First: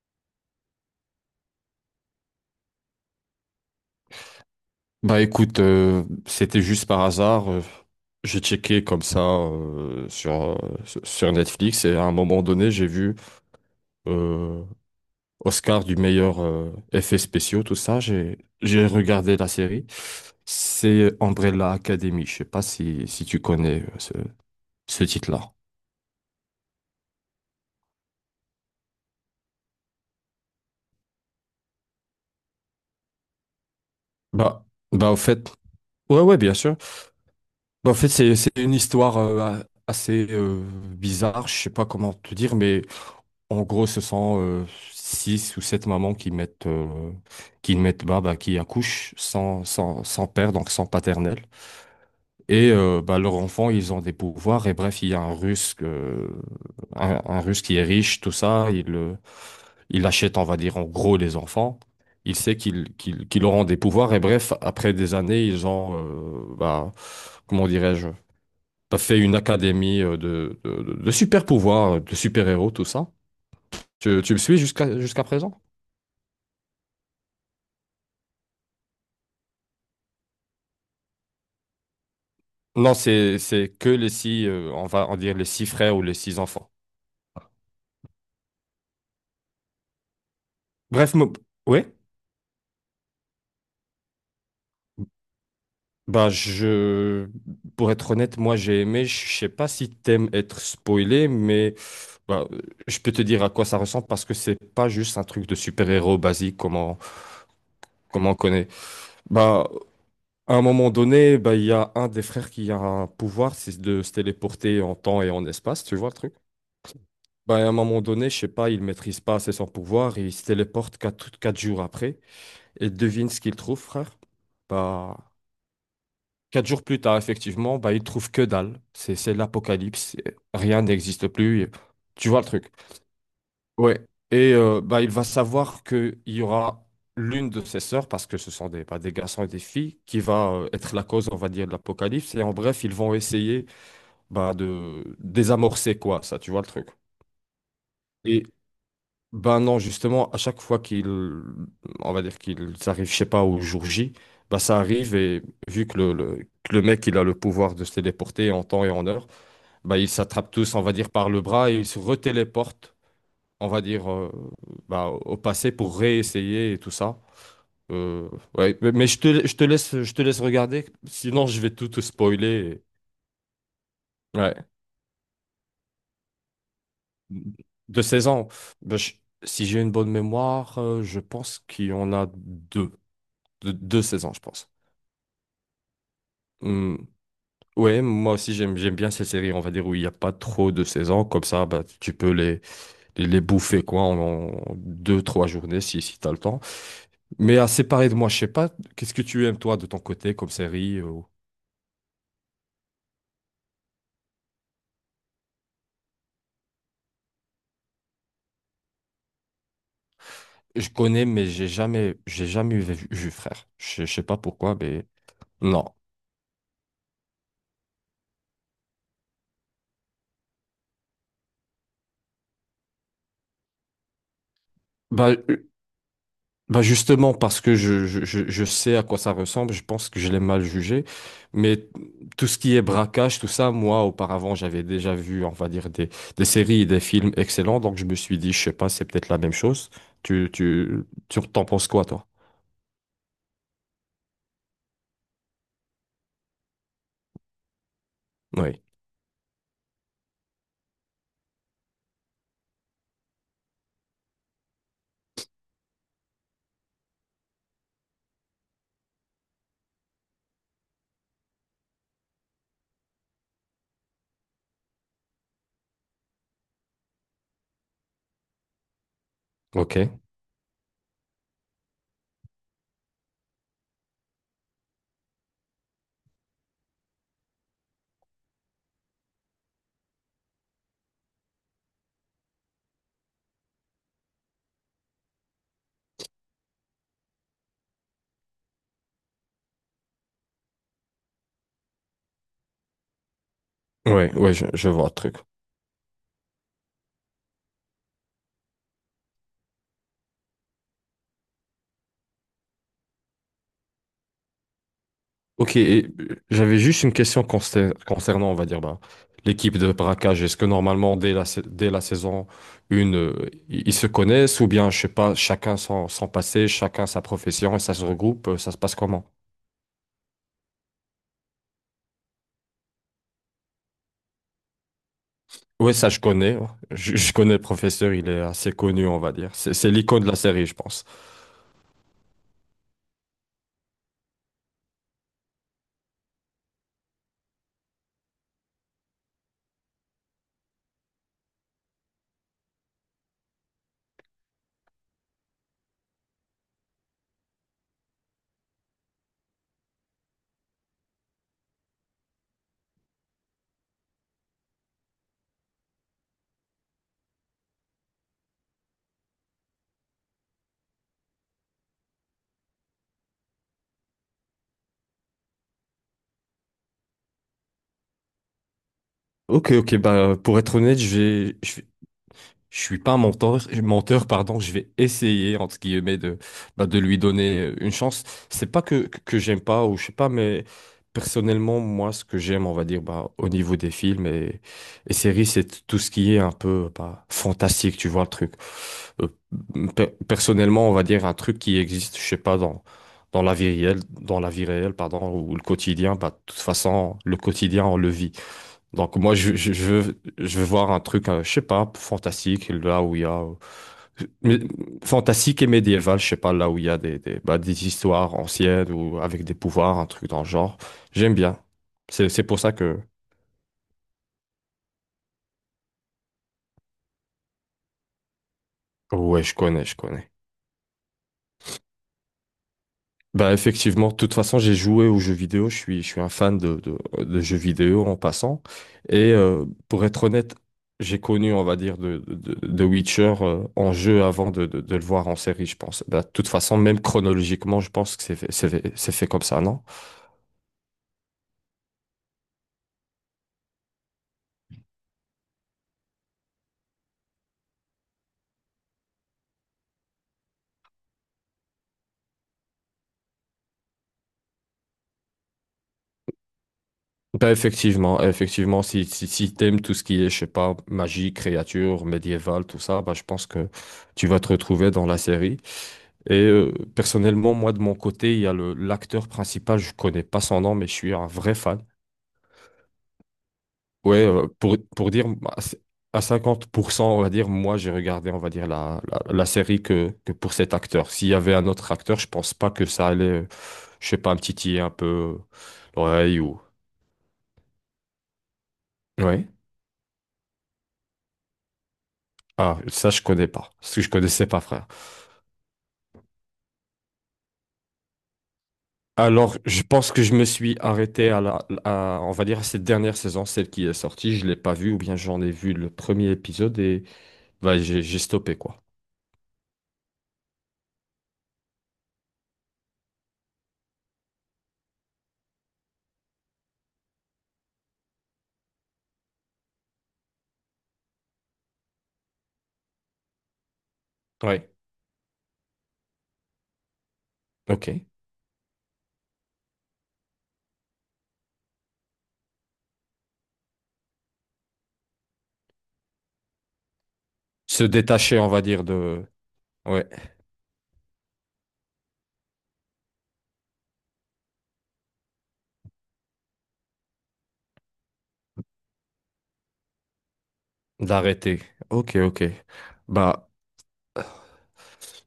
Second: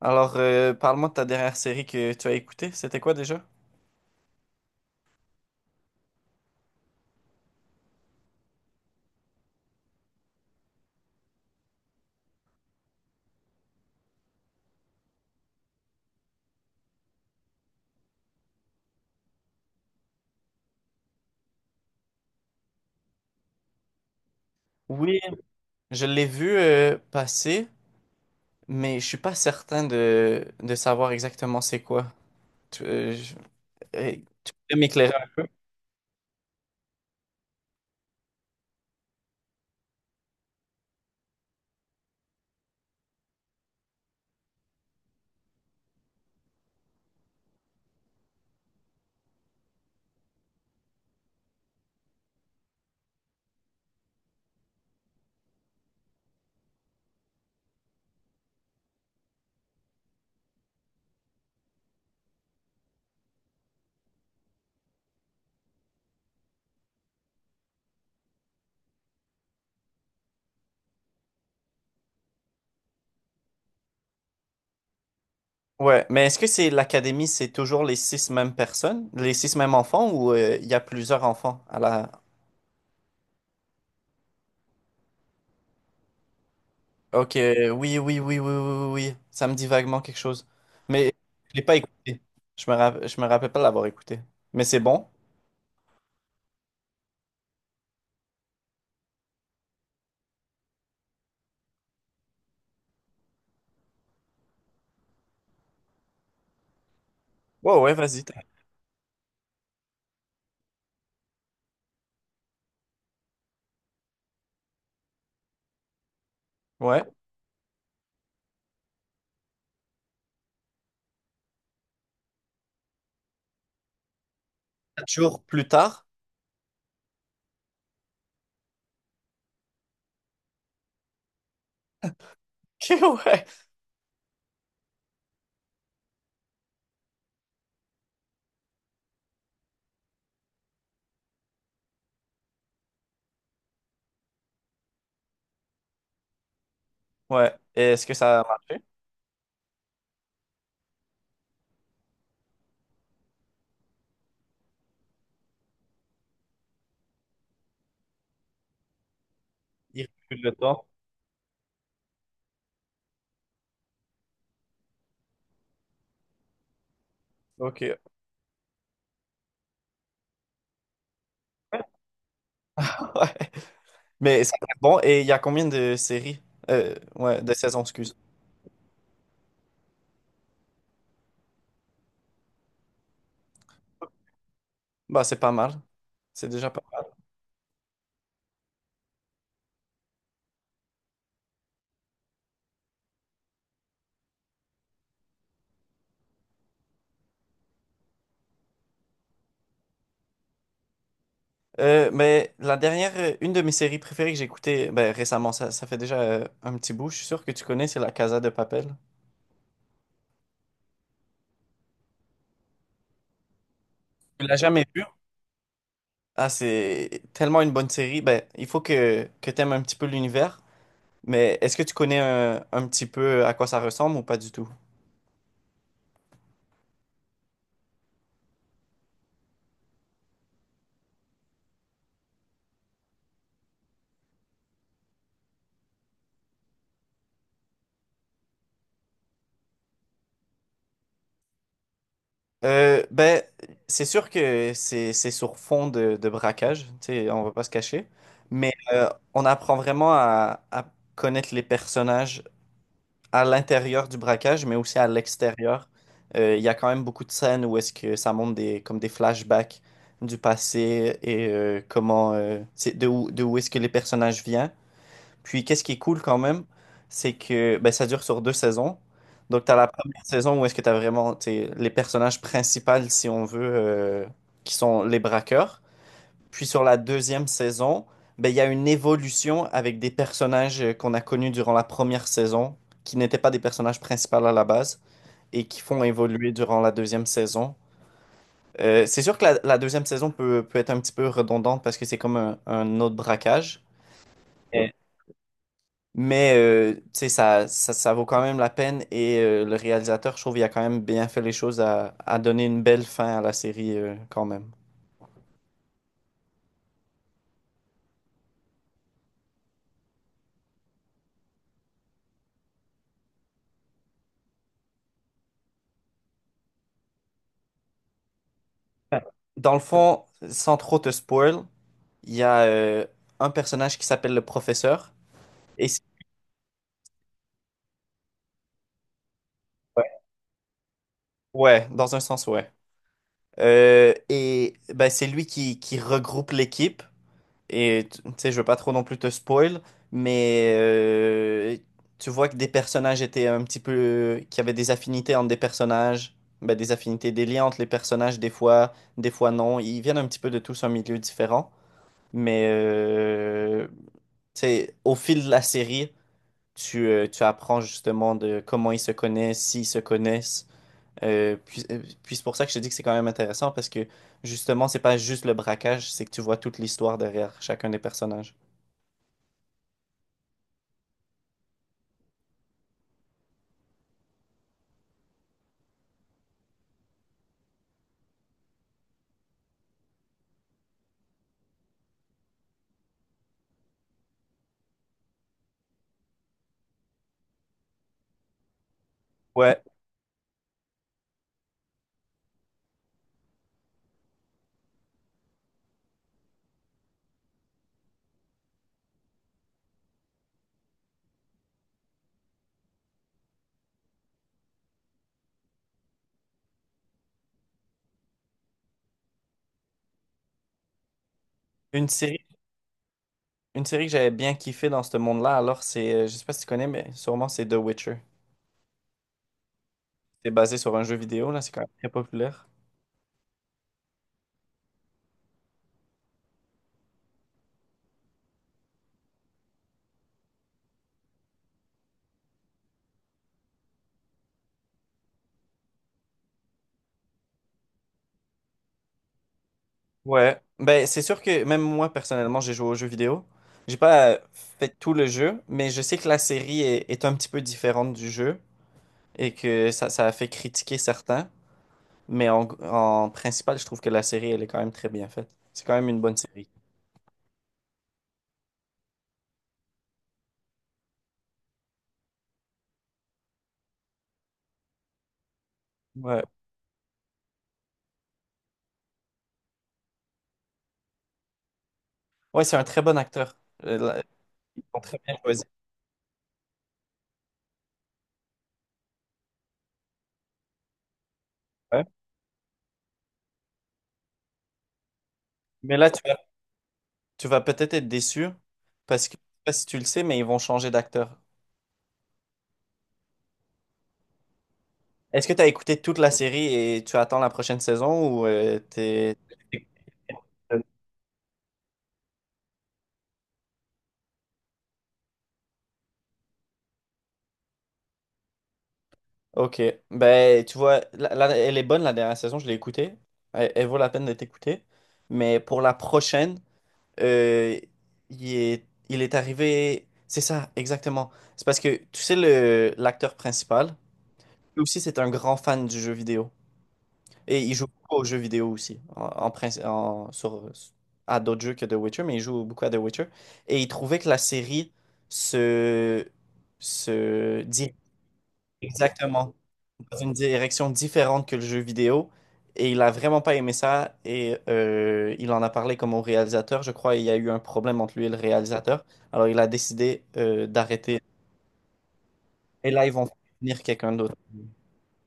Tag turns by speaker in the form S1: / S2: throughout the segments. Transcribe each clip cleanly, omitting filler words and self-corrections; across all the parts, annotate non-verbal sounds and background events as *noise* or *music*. S1: Alors, parle-moi de ta dernière série que tu as écoutée. C'était quoi déjà?
S2: Bah écoute, c'était juste par hasard. J'ai checké comme ça sur Netflix et à un moment donné, j'ai vu euh, Oscar du meilleur effet spéciaux, tout ça. J'ai regardé la série. C'est Umbrella Academy. Je sais pas si tu connais ce
S1: Oui,
S2: titre-là.
S1: je l'ai vu passer, mais je suis pas certain de savoir exactement c'est quoi. Tu, euh, je- euh, Tu
S2: Bah,
S1: peux
S2: bah
S1: m'éclairer?
S2: au fait, ouais, ouais, bien sûr. Bah, en fait, c'est une histoire assez bizarre. Je sais pas comment te dire, mais. En gros, ce sont six ou sept mamans qui mettent bah, bah, qui accouchent sans père, donc sans paternel. Et bah, leurs enfants, ils ont des pouvoirs. Et bref, il y a un Russe, un Russe qui est riche, tout ça. Il achète, on va dire, en gros, les enfants. Il sait qu'ils auront des pouvoirs. Et bref, après des années, ils ont, bah, comment dirais-je, bah, fait une académie de super pouvoirs, de super-héros, tout ça. Tu me suis jusqu'à présent?
S1: Ouais, mais est-ce que c'est l'académie, c'est toujours les six mêmes personnes, les six mêmes enfants, ou il y a plusieurs enfants à la...
S2: Non, c'est que les six, on va en dire les six frères ou les six enfants.
S1: Ok, oui, oui, oui, oui, oui, oui, oui. Ça me dit vaguement quelque chose. Mais
S2: Bref,
S1: je l'ai pas
S2: ouais.
S1: écouté. Je me rappelle pas l'avoir écouté. Mais c'est bon?
S2: Bah, pour être honnête, moi j'ai aimé. Je sais pas si t'aimes être spoilé, mais bah, je peux te dire à quoi ça ressemble parce que c'est pas juste un truc de super-héros basique
S1: Ouais, ouais, vas-y.
S2: comme on connaît. Bah, à un moment donné, bah il y a un des frères qui a un pouvoir, c'est de se téléporter en temps et en espace. Tu vois le truc?
S1: Ouais.
S2: Bah, à un moment donné, je sais pas, il maîtrise pas assez son pouvoir et il se téléporte quatre jours après. Et devine ce qu'il trouve, frère.
S1: Quatre
S2: Bah,
S1: jours plus tard?
S2: 4 jours plus tard, effectivement, bah, il trouve que dalle. C'est l'apocalypse. Rien n'existe plus. Tu vois le truc.
S1: *laughs* Ok. Ouais.
S2: Ouais. Et bah, il va savoir qu'il y aura l'une de ses sœurs, parce que ce sont des garçons et des filles, qui va être la cause, on va dire, de l'apocalypse. Et en bref, ils vont essayer bah, de désamorcer quoi, ça, tu vois le truc.
S1: Ouais. Et est-ce que ça
S2: Et
S1: a marché?
S2: ben non, justement, à chaque fois qu'il, on va dire qu'il, ça arrive, je sais pas, au jour J, bah ça arrive et vu que que le mec, il a le pouvoir de se téléporter en temps et en heure, bah
S1: Il
S2: ils
S1: recule
S2: s'attrapent
S1: le
S2: tous, on
S1: temps.
S2: va dire, par le bras et ils se retéléportent, on va dire, bah, au passé pour réessayer et tout ça.
S1: Ok.
S2: Euh, ouais, mais je te laisse regarder, sinon je vais tout te
S1: *laughs*
S2: spoiler.
S1: Ouais. Mais c'est
S2: Ouais.
S1: bon. Et il y a combien de séries? Ouais, de saisons,
S2: De
S1: excuse.
S2: 16 ans, bah, si j'ai une bonne mémoire, je pense qu'il y en a deux. Deux saisons, je pense.
S1: Bah, c'est pas mal. C'est déjà pas
S2: Hmm.
S1: mal.
S2: Ouais, moi aussi j'aime bien ces séries, on va dire, où il n'y a pas trop de saisons. Comme ça, bah, tu peux les bouffer quoi, en deux, trois journées si tu as le temps. Mais à séparer de moi, je sais pas, qu'est-ce que tu aimes toi de ton côté comme série
S1: Mais la dernière, une de mes séries préférées que j'ai écoutées ben, récemment, ça fait déjà un petit bout, je suis sûr que tu connais, c'est La Casa de Papel.
S2: Je connais, mais j'ai jamais vu, frère. Je sais pas
S1: Tu l'as
S2: pourquoi,
S1: jamais vu?
S2: mais non.
S1: Ah, c'est tellement une bonne série. Ben, il faut que tu aimes un petit peu l'univers. Mais est-ce que tu connais un petit peu à quoi ça ressemble ou pas du tout?
S2: Bah, Bah justement, parce que je sais à quoi ça ressemble, je pense que je l'ai mal jugé. Mais tout ce qui est braquage, tout ça, moi, auparavant, j'avais déjà vu, on va dire, des séries et des films excellents. Donc, je me suis dit, je sais pas, c'est peut-être la même chose. Tu, tu, tu t'en penses quoi, toi?
S1: Ben, c'est sûr que c'est sur fond de braquage, tu sais, on va pas se cacher, mais
S2: Oui.
S1: on apprend vraiment à connaître les personnages à l'intérieur du braquage, mais aussi à l'extérieur. Il y a quand même beaucoup de scènes où est-ce que ça montre des, comme des flashbacks du passé et comment, c'est de où est-ce que les personnages viennent. Puis, qu'est-ce qui est cool quand même, c'est que ben, ça dure sur deux saisons. Donc, tu as la
S2: Ok.
S1: première saison où est-ce que tu as vraiment t'sais, les personnages principaux, si on veut, qui sont les braqueurs. Puis, sur la deuxième saison, ben, il y a une évolution avec des personnages qu'on a connus durant la première saison, qui n'étaient pas des personnages principaux à la base, et qui font évoluer durant la deuxième saison. C'est sûr que la deuxième saison peut être un petit peu redondante parce que c'est comme un autre braquage.
S2: Oui, oui, je,
S1: Euh,
S2: je vois le truc.
S1: mais tu sais, ça vaut quand même la peine et le réalisateur, je trouve, il a quand même bien fait les choses à donner une belle fin à la série quand même.
S2: Ok, et j'avais juste une question concernant, on va dire, ben, l'équipe de braquage. Est-ce que normalement, dès la saison 1, ils se connaissent ou bien, je sais pas, chacun son passé, chacun sa profession et ça se regroupe, ça se passe comment?
S1: Dans le fond, sans trop te spoil, il y a un personnage qui s'appelle le professeur. Et
S2: Oui,
S1: c'est-
S2: ça, je connais, hein. Je connais le professeur, il est assez connu, on va dire. C'est
S1: ouais,
S2: l'icône de la série, je pense.
S1: ouais, dans un sens, ouais. Et ben, c'est lui qui regroupe l'équipe. Et tu sais, je veux pas trop non plus te spoil, mais tu vois que des personnages étaient un petit peu... qu'il y avait des affinités entre des personnages, ben, des affinités, des liens entre les personnages, des fois non. Ils viennent un petit peu de tous un milieu différent, mais tu sais, au fil de la série, tu apprends justement de comment ils se connaissent, s'ils se connaissent. Puis c'est pour ça que je te dis que c'est quand même intéressant parce que justement, c'est pas juste le braquage, c'est que tu vois toute l'histoire derrière chacun des personnages.
S2: Ok, ok, bah, pour être honnête, je vais- Je suis pas un menteur, menteur, pardon, je vais essayer, entre guillemets, de lui donner une chance. C'est pas que j'aime pas, ou je sais pas, mais personnellement, moi, ce que j'aime, on va dire, bah, au niveau des films et séries, c'est tout ce qui est un peu, bah, fantastique, tu vois, le truc. Euh,
S1: Ouais,
S2: personnellement, on va dire un truc qui existe, je sais pas, dans la vie réelle, dans la vie réelle, pardon, ou le quotidien, bah, de toute façon, le quotidien, on le vit. Donc, moi, je veux voir un truc, je sais pas, fantastique, là où il y a mais- fantastique et médiéval, je sais pas, là où il y a des histoires anciennes ou avec des pouvoirs, un truc dans le genre, j'aime bien.
S1: une
S2: C'est
S1: série,
S2: pour ça que
S1: une série que j'avais bien kiffé dans ce monde-là, alors c'est, je sais pas si tu connais, mais sûrement c'est The Witcher.
S2: ouais, je connais.
S1: C'est basé sur un jeu vidéo, là, c'est quand même très populaire.
S2: Bah effectivement, de toute façon, j'ai joué aux jeux vidéo, je suis un fan de jeux vidéo en passant. Et pour être honnête, j'ai connu, on va dire, de Witcher en jeu avant de le voir en série, je pense. Bah, de toute façon, même chronologiquement, je pense que c'est fait comme ça, non?
S1: Ouais, ben c'est sûr que même moi personnellement, j'ai joué au jeu vidéo. J'ai pas fait tout le jeu, mais je sais que la série est un petit peu différente du jeu et que ça a fait critiquer certains. Mais en principal, je trouve que la série, elle est quand même très bien faite. C'est quand même une bonne série.
S2: Ben effectivement, effectivement, si t'aimes tout ce qui est, je sais pas, magie, créature, médiévale, tout ça, ben je pense que tu vas te retrouver dans la série. Et
S1: Ouais,
S2: personnellement, moi, de mon côté, il y a le l'acteur principal, je connais pas son nom, mais je suis un vrai fan.
S1: ouais, c'est un très bon acteur. Euh, là,
S2: Ouais, pour,
S1: Ils sont
S2: pour
S1: très
S2: dire,
S1: bien
S2: à
S1: choisi
S2: 50%, on va dire, moi, j'ai regardé, on va dire, la série que pour cet acteur. S'il y avait un autre
S1: Ouais.
S2: acteur, je pense pas que ça allait, je sais pas, me titiller un peu,
S1: Mais là, tu
S2: l'oreille ou.
S1: Tu vas peut-être être déçu parce que, je
S2: Ouais.
S1: sais pas si tu le sais, mais ils vont changer d'acteur.
S2: Ah, ça, je connais pas. Parce que je connaissais pas, frère.
S1: Est-ce que tu as écouté toute la série et tu attends la prochaine saison ou t'es...
S2: Alors, je pense que je me suis
S1: euh,
S2: arrêté on va dire, à cette dernière saison, celle qui est sortie. Je l'ai pas vue, ou bien j'en ai vu le premier épisode et, bah, j'ai stoppé, quoi.
S1: Ok, ben tu vois, elle est bonne la dernière saison, je l'ai écoutée. Elle, elle vaut la peine d'être écoutée. Mais pour la prochaine, euh, il est arrivé. C'est ça, exactement. C'est parce que tu sais, l'acteur principal,
S2: Ouais.
S1: lui aussi, c'est un grand fan du jeu vidéo. Et il joue
S2: Ok.
S1: beaucoup aux jeux vidéo aussi, sur, à d'autres jeux que The Witcher, mais il joue beaucoup à The Witcher. Et il trouvait que la série se, se
S2: Se
S1: dit
S2: détacher, on va dire,
S1: exactement
S2: ouais,
S1: dans une direction différente que le jeu vidéo. Et il a vraiment pas aimé ça. Et il en a parlé comme au réalisateur. Je crois il y a eu un problème entre lui et le réalisateur. Alors il a décidé d'arrêter.
S2: d'arrêter. Ok, ok.
S1: Et là, ils vont
S2: Bah,
S1: finir quelqu'un d'autre.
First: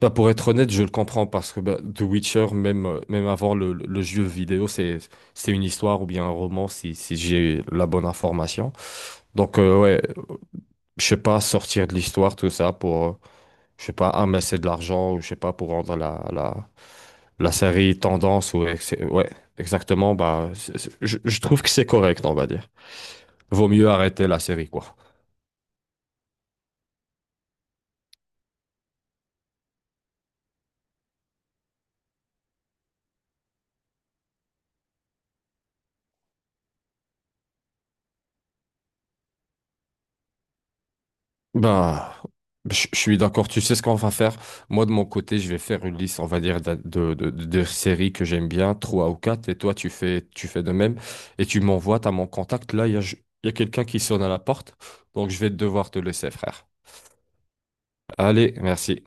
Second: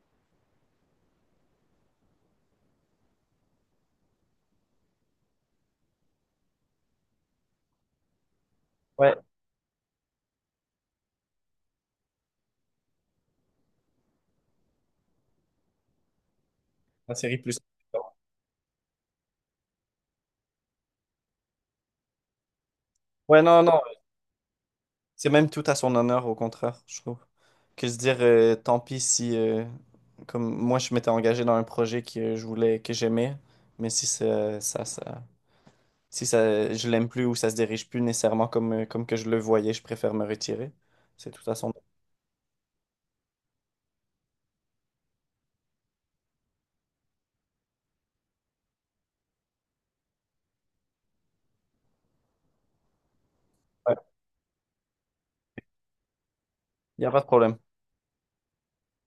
S2: bah, pour être honnête, je le comprends parce que, bah, The Witcher, même, même avant le jeu vidéo, c'est une histoire ou bien un roman si j'ai la bonne information.
S1: Ouais,
S2: Donc, ouais. Je sais pas, sortir de l'histoire, tout ça, pour, je sais pas, amasser de l'argent, ou je sais pas, pour rendre la, la,
S1: la série
S2: la
S1: plus.
S2: série tendance, ou ouais, exactement, bah, je trouve que c'est correct, on va dire.
S1: Ouais, non,
S2: Vaut
S1: non.
S2: mieux arrêter la série, quoi.
S1: C'est même tout à son honneur, au contraire, je trouve. Que se dire, tant pis si, comme moi, je m'étais engagé dans un projet que je voulais, que j'aimais, mais si si ça, je l'aime plus ou ça se dirige plus nécessairement comme, comme que je le voyais, je préfère me retirer. C'est tout à son honneur.
S2: Bah, je suis d'accord, tu sais ce qu'on va faire. Moi, de mon côté, je vais faire une liste, on va dire, de séries que j'aime bien, trois ou quatre, et toi, tu fais de même, et tu m'envoies, t'as mon contact, là, il y a quelqu'un
S1: Ouais,
S2: qui sonne à la porte, donc je vais devoir te laisser, frère.
S1: il n'y a pas de problème.
S2: Allez, merci.